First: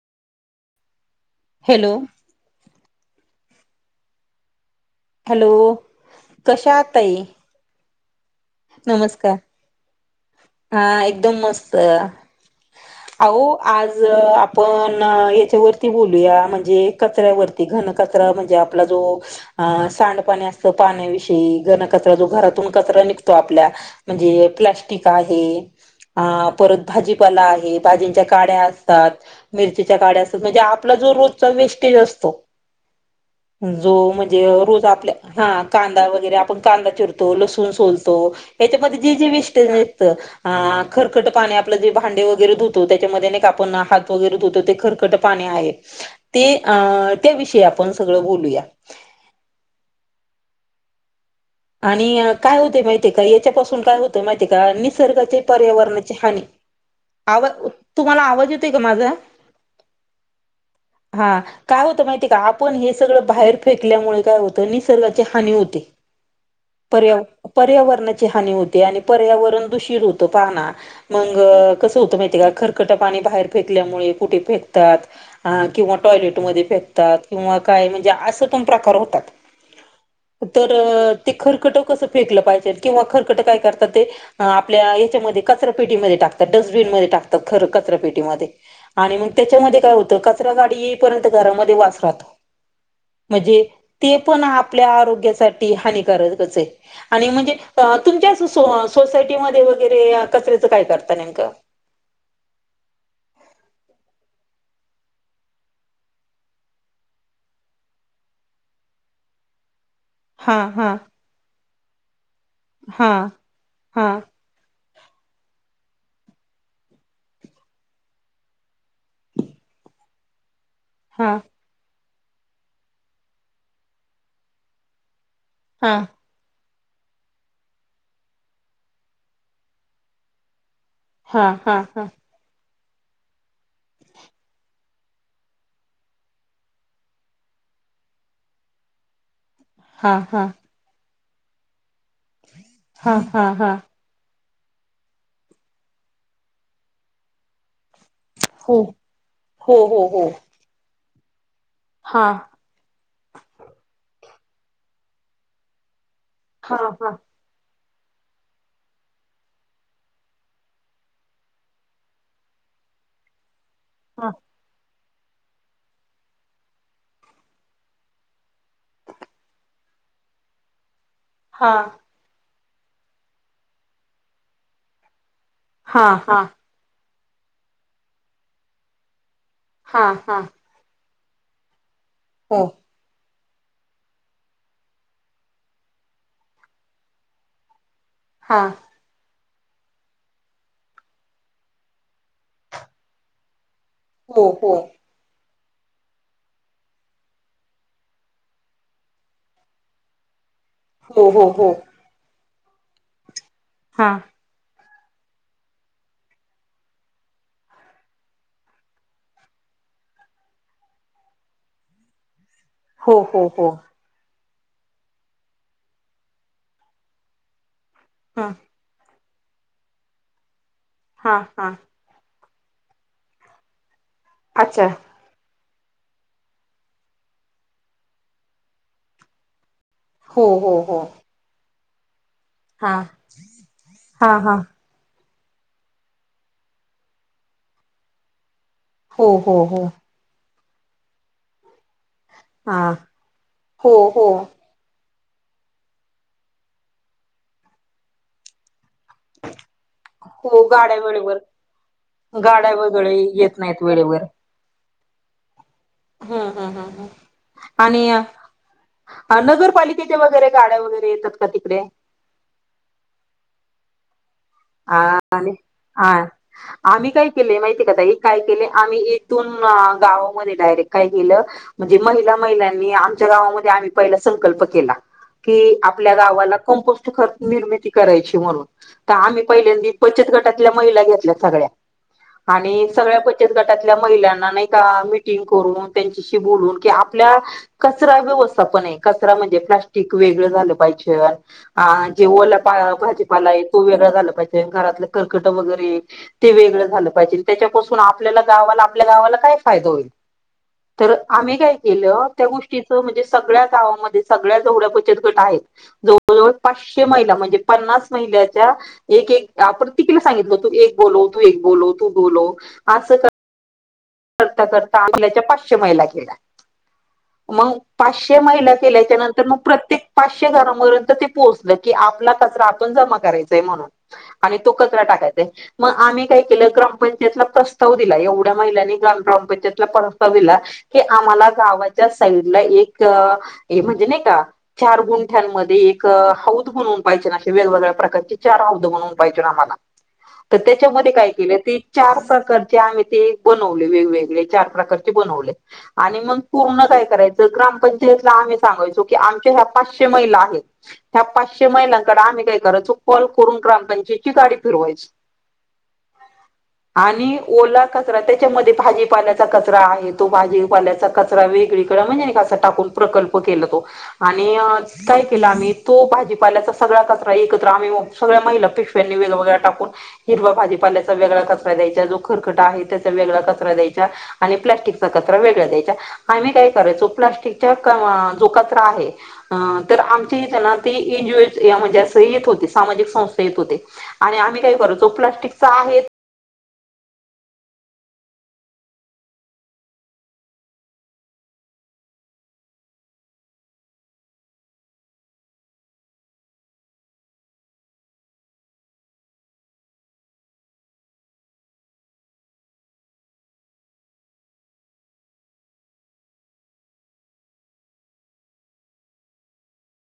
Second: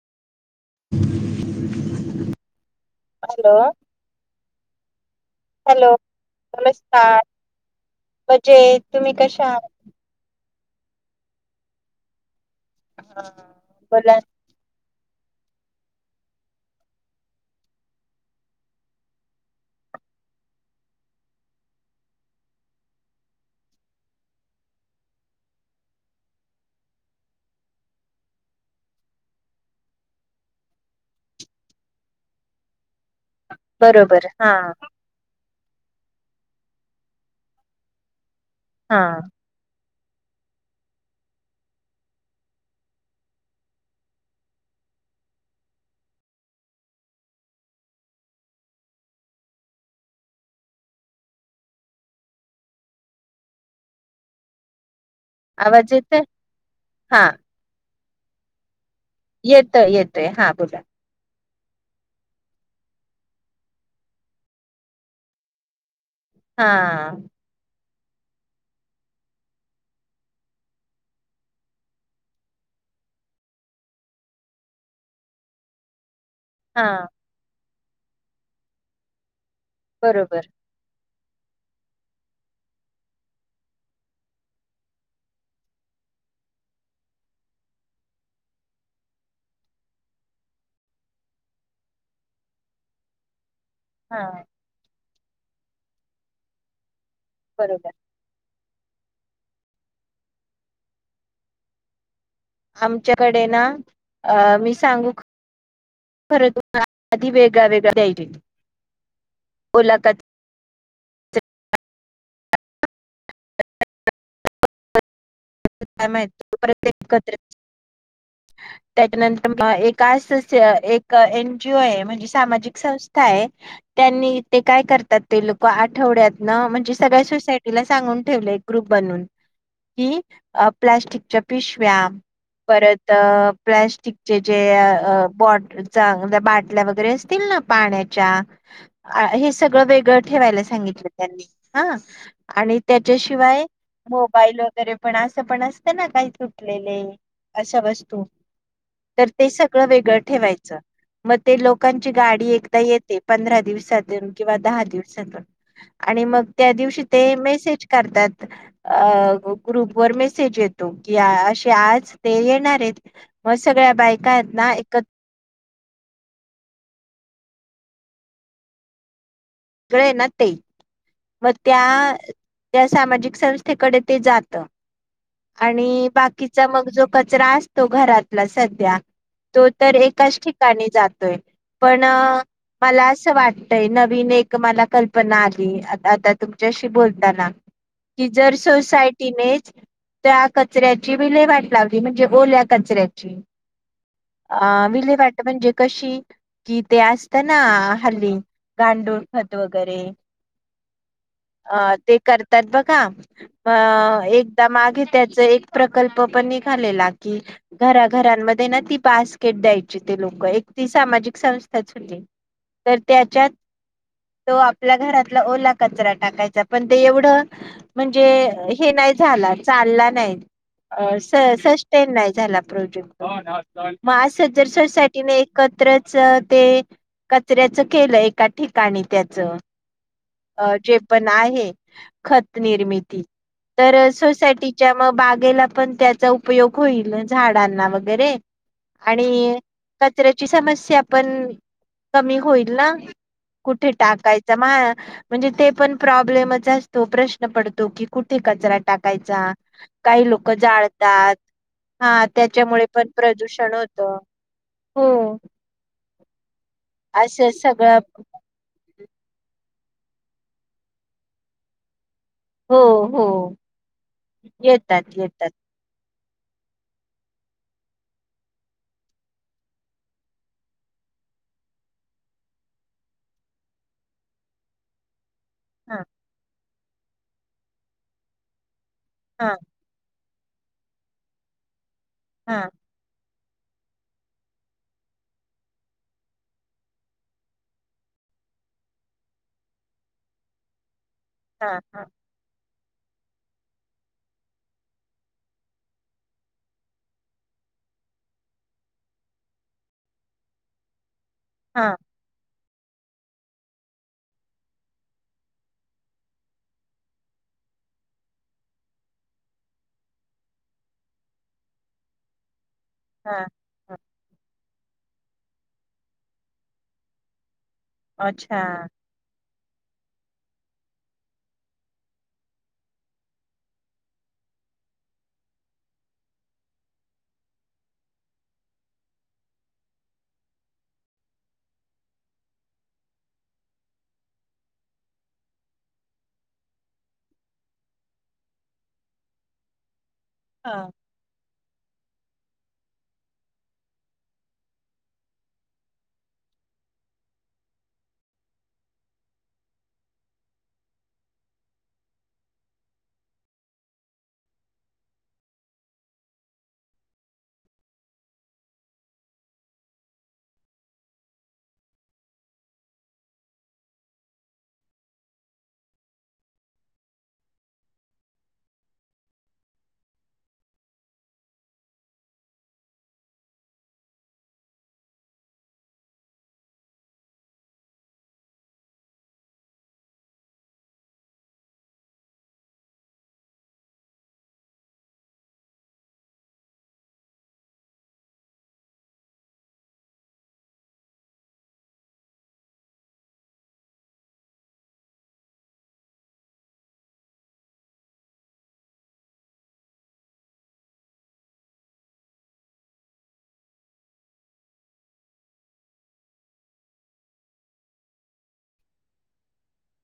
Hello हं. Hello कशा आहात ताई? मजेत तुम्ही नमस्कार कशा आहात? हा एकदम मस्त आहात? अहो आज बोला आपण. याच्यावरती बोलूया. म्हणजे कचऱ्यावरती घन कचरा म्हणजे आपला जो सांडपाणी असत. पाण्याविषयी घनकचरा जो घरातून कचरा निघत तर आपल्या म्हणजे प्लास्टिक आहे. परत भाजीपाला आहे भाज्यांची काड्या असतात. मिरच्या काड्या असतात. म्हणजे आपला जो रोजचा वेस्टेज असतो. जो बरोबर म्हणजे हा रोज आपल्या हा. कांदा वगैरे आपण कांदा चिरतो, लसूण सोलतो. हा याच्यामध्ये जे जे वेस्ट खरकट पाणी आपलं जे भांडे वगैरे धुतो त्याच्यामध्ये नई का आपण हात वगैरे धुतो ते खर कटं पाणी आहे ते आ ते विषय आपण सगळ बोलूया. आणि काय होते माहितीय का याच्यापासून काय होतं माहितीय का नि सर्गाचे आवाज पर्यावरणाची येतय हानी, हा आवा तुम्हाला आवाज येतो आहे का माझा? येतय येतय हा बोला. हा काय होतं माहितीय का आपण हे सगळं बाहेर फेकल्यामुळे काय होतं निसर्गाची हानी होते. हा पर्या पर्यावर णाची हानी होते आणि पर्यावरण दूषित होतं पाहा ना, मंग कस होत माहिते का खरकट पाणी बाहेर फेकल्यामुळे कुठे फेकतात अ किंवा टॉयलेटमध्ये हा फेकतात किंवा काय म्हणजे असं पण प्रकार होतात. बरोबर तरं ते खरकट कसं फेकलं पाहिजे किंवा खरकटं काय करतात ते आपल्या याच्यामध्ये कचरापेटीमध्ये टाक तात डस्टबीनमध्ये टाकतात खरं कचऱ्यापेटीमध्ये आणि मग त्याच्यामध्ये काय होतो कचऱ्यासाठी परत घरामध्ये वास राहतो म जे ते हा पण आपल्या आरोग्यासाठी हानिकारकच आहे आणि म्हणजे बरोबर अ तुमच्या सुस सो सोसायटीमध्ये वगैरे कचऱ्याचं काय करता नेमकं? आमच्याकडे ना मी सांगू [inaudible] आदी वेगळा-वेगळा देयायची ओला क हा हा. हा हा. [unintelligible] च्या एक हा एन जी ओ आहे म्हणजे सामाजिक संस्था आहे त्यांनी ते काय करतात ते लोकं हा आठवड्यात न म्हणजे सगळ्या सोसायटीला सांगून ठेवले एक ग्रुप बनवून कि अ प्लास्टिकच्या हा हा पिशव्या हा परत अ प्लॅस्टिकचे जे अ बॉट चांग बाटल्या वगैरे असतील ना पाण्याच्या अ हे स सगळं हा वेगळं ठेवायला सांगितलं त्यांनी हा आणि हा हा हा त्याच्याशिवाय हा फाईल वगैरे पण असं पण असतं ना काही तुटलेले असं बस तो हो ते हो सगळं हो वेगळं हो ठेवायचं मग ते लोकांची हा गाडी एकदा येते पंधरा दिवसातून किंवा दहा दिवसातून आणि मग त्या हा दिवशी हा ते मेसेज करतात अ ग्रुप वर मेसेज येतो की अ अशे आज ते येणार आहेत म सगळ्या हा बायका आहेत ना एकत गळे ना ते मग हा त्या त्या सामाजिक संस्थेकडे ते जातं हा आणि हा बाकीचा मग जो कचरा असतो घरातला सध्या तो तर हा एकाच हा ठिकाणी जातोय. पण हो मला असं वाटतय नवीन एक मला कल्पना आली आता तुमच्याशी बोलताना कि जर हा सोसायटीने त्या कचऱ्याची विले वाट लावली म्हणजे ओल्या कचऱ्याची हो हो अ विलेवाट म्हणजे कशी कि ते असतं ना हल्ली गांडूळ, खत वगैरे हो हो हो. त्यात बघा हा अ एकदा मागे त्याचा एक प्रकल्प पण निघालेला की घराघरांमध्ये ना ती बास्केट द्यायची. ते लोकं एक ती सामाजिक संस्थाच होती. तर हो हो त्याच्यात हो. तो आपल्या घरातला ओला कचरा टाकायचा पण ते एवढं म्हणजे हा हे नाही झाला चालला नाही अ हा सस हा सस्टेन नाही झाला प्रोजेक्ट. म असं जर अच्छा सोसायटीने एक कतरायचे ते कचऱ्याचा केलं एका ठिकाणी त्याचा हो अ हो जे हो पण आहे. खत हा निर्मिती तर हा हा सोसायटीच्या म बा पण त्याचा उपयोग होईल झाडांना वगरे हो हो हो आणिच्या ची समस्या पण कमी होईल हा ना हो कुठे हो टाकायच म म्हणजे ते पण प्रॉब्लेमच असतो प्रश्न पडतो कि कुठे कचरा टाकायचा काही लोक हो गाड्या जाळतात. वेळेवर हा गाड्या त्याच्यामुळे पण वगैरे येत प्रदूषण नाहीत होत वेळेवर हो. हम्म हम्म हम्मम असं सगळं आणि हा नगरपालिकेच्या वगैरे, गाड्या वगैरे, येतात का तिकडे? हो हो. येतात येतात [unintelligible] आम्ही काय केले माहितीय का ताई, काय केले आम्ही येथून गावामध्ये डायरेक्ट काय केलं. म्हणजे महिला महिलांनी आमच्या गावामध्ये आम्ही पहिला संकल्प केला. की हा आपल्या गावाला कंपोस्ट खत निर्मिती करायची म्हणून आम्ही हा पहिल्यांदी बचत गटातल्या महिला घेतल्या सगळ्या हा आणि सगळ्या गटातल्या महिलांना नाही का, मिंटिंग करून त्यांच्याशी बोलून क आपल्या कच कसा पण कचरा म्हणजे प्लँस्टिक वेगळं झालं पाहिजे. हा हा जे ओला भाजीपाला आहे, तो वेगळा झाला. घरातलं खरकट वगैरे ते वेगळ झालं पायजेल, त्याच्यापासून आपल्याल्या गावाला आपल्या गावाला काय फायदा होईल, तर आम्ही काय हां, केल. म्हणजे सगळ्या गावामध्ये सगळ्या जेवढ्या बचत गट आहेत जवळ-जवळ पाचशे महिला म्हणजे पन्नास महिन्याच्या एक एक आपण तिकीला सांगितलं तू एक बोलो तू एक बोलो तू बोलो असं. हां, हां. करता करता आपल्याच्या पाचशे महिला गेल्या. मग पाचशे महिला अच्छा. केल्याच्या नंतर मग प्रत्येक पाचशे घरापर्यंत ते पोहोचल की आपला कचरा आप जमा करायचाय म्हणून, आणि तो कचरा टाकायचाय मग आम्ही काय केलं ग्रामपंचायतला प्रस्ताव दिला एवढ्या महिलानी ग्रामपंचायतला प्रस्ताव दिला, की आम्हाला गावाच्या साईड ला एक म्हणजे नाही का चार गुंठ्यांमध्ये एक हौद बणवून पाहिजे नाे वेगवेगळ्या प्रकारचे चार हौद हां, [unintelligible] बनवले वेगवेगळे चार प्रकारचे बनवले आणि मग पूर्ण काय करायच ग्रामपंचायतला आम्ही सांगायचो कि आमच्या या पाचशे महीला आहेत, या पाचशे महींलाकडे ग्रामपंचायची गाडी फिरवायची आणि ओला कचरा त्या भाजीपाल्याचा कचरा आहे, तो भाजीपाल्याचा कचरा वेगळीकडे म्हणजे अस टाकून प्रकल्प केल तो आणि काय केलं आम्ही तो भाजीपाल्याचा सगळा कचरा एकत्र आम्ही मला पिशव्यां वेगग टाकून हिरवा भाजीपाल्याचा वेगळा कचरा्यायचा जो खरट आहे त्या [unintelligible] [unintelligible] संस्था येत होते आणि आम्ही काय करायचो, प्लास्टिकचा आहे.